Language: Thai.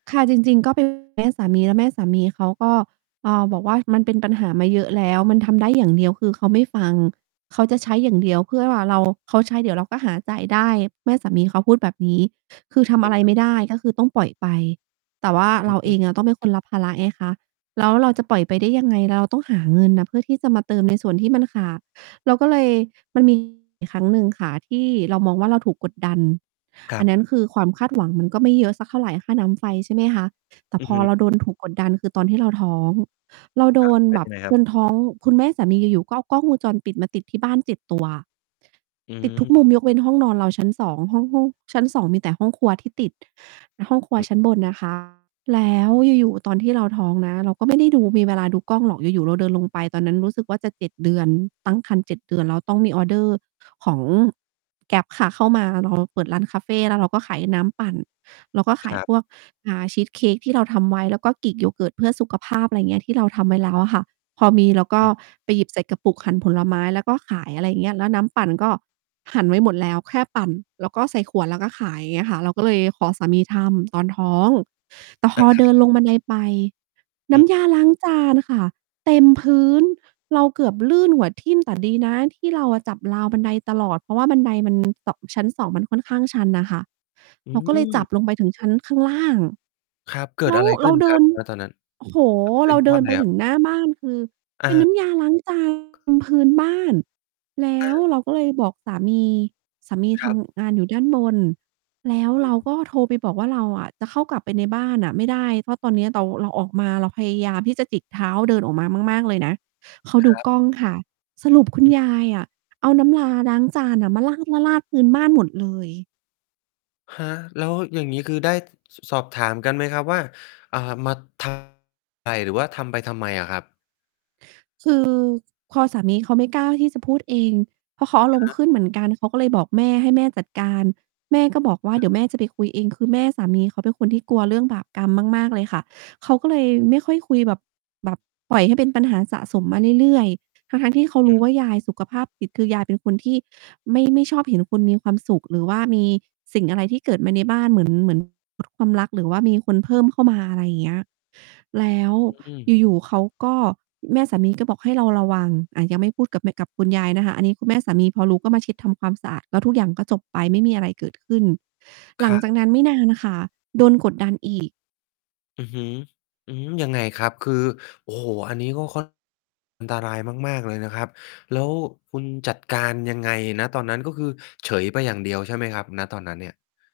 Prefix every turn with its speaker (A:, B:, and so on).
A: ค่ะ จริง ๆ ก็ เป็น แม่สามี แล้วแม่สามีเขาก็ อ่า บอกว่า "มันเป็นปัญหามาเยอะแล้ว มันทำได้ อย่างเดียว" คือเขาไม่ฟัง เขาจะใช้อย่างเดียวเพื่อ "เรา เขาใช้ เดี๋ยวเราก็หาจ่ายได้" แม่สามีเขาพูดแบบนี้ คือทำ
B: เห
A: อะ
B: ็
A: ไ
B: น
A: รไม่ได้ ก็คือต้องปล่อยไป แต่ว่า
B: อ
A: เราเอ
B: ือ
A: งอะ ต้องเป็นค
B: ๆ
A: นรับภาระไงคะ แล้วเราจะปล่อยไปได้ยังไง เราต้องหาเงินน่ะเพื่อที่จะมาเติม ใน ส่วนที่มันขาด เราก็เลย มันมี อยู่ครั้งหนึ่งค่ะที่เรามองว่าเราถูกกดดัน
B: คร
A: อั
B: ั
A: น
B: บ
A: นั้นคือความคาด หวัง มันก็ไม่เยอะสักเท่าไร ค่าน้ำไฟ ใช่ไหมคะ แต่
B: อื
A: พ
B: อ
A: อ
B: ฮึ
A: เราโดน ถูก กดดัน คือตอนที่เราท้อง เราโด
B: ฮะ!
A: น
B: เป
A: แ
B: ็
A: บ
B: นย
A: บ
B: ังไงค
A: จ
B: รับ?
A: นท้อง คุณแม่สามีอยู่ ๆ ก็เอากล้องวงจรปิดมาติดที่บ้าน 7 ตัว
B: อ
A: ติดทุกมุ
B: ืม
A: มยกเว้นห้องนอนเรา ชั้น 2 ห้อง ห้องชั้น 2 มีแต่ห้องครัวที่ติด ห้องครัว
B: อืม
A: ชั้นบนนะ คะ แล้วอยู่ ๆ ตอนที่เราท้องนะ เราก็ไม่ได้ ดู ไม่มีเวลาดูกล้องหรอก อยู่ ๆ เราเดินลงไป ตอนนั้นรู้สึกว่าจะ 7 เดือน ตั้งครรภ์ 7 เดือน แล้วต้องมีออร์เดอร์ของ Grab ค่ะเข้ามา เรา เปิดร้านคาเฟ แล้วเราก็ขายน้ำปั่น เราก็ข
B: ค
A: าย
B: รั
A: พ
B: บ
A: วก อ่า ชีสเค้กที่เราทำไว้ แล้วก็ Greek Yogurt เพื่อสุข ภาพ อะไรเงี้ย ที่เราทำไว้แล้วอะค่ะ พอมีเราก
B: อ
A: ็
B: ืม
A: ไปหยิบใส่กระปุก หั่นผลไม้ แล้วก็ขาย อะไรเงี้ย แล้วน้ำปั่นก็หั่นไว้หมดแล้ว แค่ปั่นแล้วก็ใส่ขวดแล้วก็ขาย อย่างเงี้ยค่ะ เราก็เลยขอสามีทำตอนท้อง แต่พ
B: เออ
A: อเด
B: ค
A: ิ
B: รับ
A: นลงบันไดไป
B: อ
A: น้
B: ืม
A: ำยาล้างจานค่ะเต็มพื้น เราเกือบลื่นหัวทิ่ม แต่ ดีนะที่เราอะจับราวบันไดตลอด เพราะว่าบันได มัน เตาะ ชั้น 2 มันค่อนข้างชันน่ะค่ะ
B: อื
A: เราก็เลยจั
B: ม
A: บลงไปถึงชั้นข้างล่าง
B: ครับ เกิ
A: แล
B: ด
A: ้
B: อ
A: ว
B: ะไรข
A: เร
B: ึ
A: า
B: ้น
A: เด
B: ค
A: ิ
B: รับ
A: น
B: ณ ตอนนั้น
A: โอ้โฮ
B: เป
A: เ
B: ็
A: รา
B: น
A: เด
B: ว
A: ิ
B: ่า
A: น
B: ไ
A: ไ
B: ง
A: ป
B: คร
A: ถึ
B: ับ?
A: งหน้าบ้าน คือ
B: อ
A: เป็นน
B: า
A: ้ำยาล้าง จาน บนพื้นบ้าน แล้
B: เอ
A: ว
B: อ
A: เราก็เลยบอกสามี สามี
B: ค
A: ท
B: รับ
A: ำงานอยู่ด้านบน แล้ว
B: อื
A: เรา
B: ม
A: ก็โทรไปบอกว่า "เราอะจะเข้ากลับไปในบ้านน่ะไม่ได้ เพราะตอนเนี้ยเดา เราออกมา เราพยายามที่จะจิกเท้าเดินออกมามาก ๆ เลยนะ" เขา
B: ค
A: ดู
B: รับ
A: กล้องค่ะ สรุปคุณ
B: อือ
A: ยายอะเอาน้ำยาล้างจานน่ะมาราด ๆ ๆ พื้นบ้านหมดเลย
B: ฮะ! แล้วอย่างงี้คือได้ ส สอบถามกันไหมครับว่า อ่า มา ท ไป หรือว่าทำไปทำไมอะครับ?
A: คือ พอสามีเขาไม่กล้าที่จะพูดเอง เพราะเขา
B: อ
A: อา
B: ะ
A: ร
B: ฮ
A: มณ์ข
B: ะ
A: ึ้นเหมือนกัน เขาก็เลยบอกแม่ให้แม่จัดการ แม่ก็บอกว่าเ
B: ถ
A: ดี๋ยวแม่จะไปคุยเอง คือแม่สามีเขาเป็นคนที่กลัวเรื่องบาปกรรมมาก ๆ เลยค่ะ เขาก็เลยไม่ค่อยคุยแบบ แบบปล่อยให้เป็นปัญหาสะสมมาเรื่อย ๆ ทั้ง ๆ ที่เขา
B: อ
A: ร
B: ื
A: ู้
B: ม
A: ว่ายายสุขภาพจิต คือยายเป็นคนที่ ไม่ ไม่ชอบเห็นคุณมีความสุข หรือว่ามีสิ่งอะไรที่เกิดมาในบ้าน เหมือน เหมือน อะ ความรักหรือว่ามีคนเพิ่มเข้ามา อะไรอย่างเงี้ย แล้ว
B: อืม
A: อยู่ ๆ เขาก็ แม่สามีก็บอกให้เราระวัง อะ ยังไม่พูดกับแม กับคุณยายนะคะ อันนี้ คือแม่ สามีพอรู้ก็มาเช็ดทำความสะอาด แล้วทุกอย่างก็จบไป ไม่มีอะไรเกิดขึ้น
B: ค
A: หลัง
B: ร
A: จา
B: ับ
A: กนั้นไม่นานน่ะค่ะ โดนกดดัน อีก
B: อือฮึ หือ ยังไงครับ? คือ โอ้โฮ! อันนี้ก็ ค่อน อันตรายมาก ๆ เลยนะครับ แล้วคุณจัดการยังไง? ณ ตอนนั้น ก็คือเฉยไปอย่างเดียวใช่ไหมครับ ณ ตอนนั้นเนี่ย?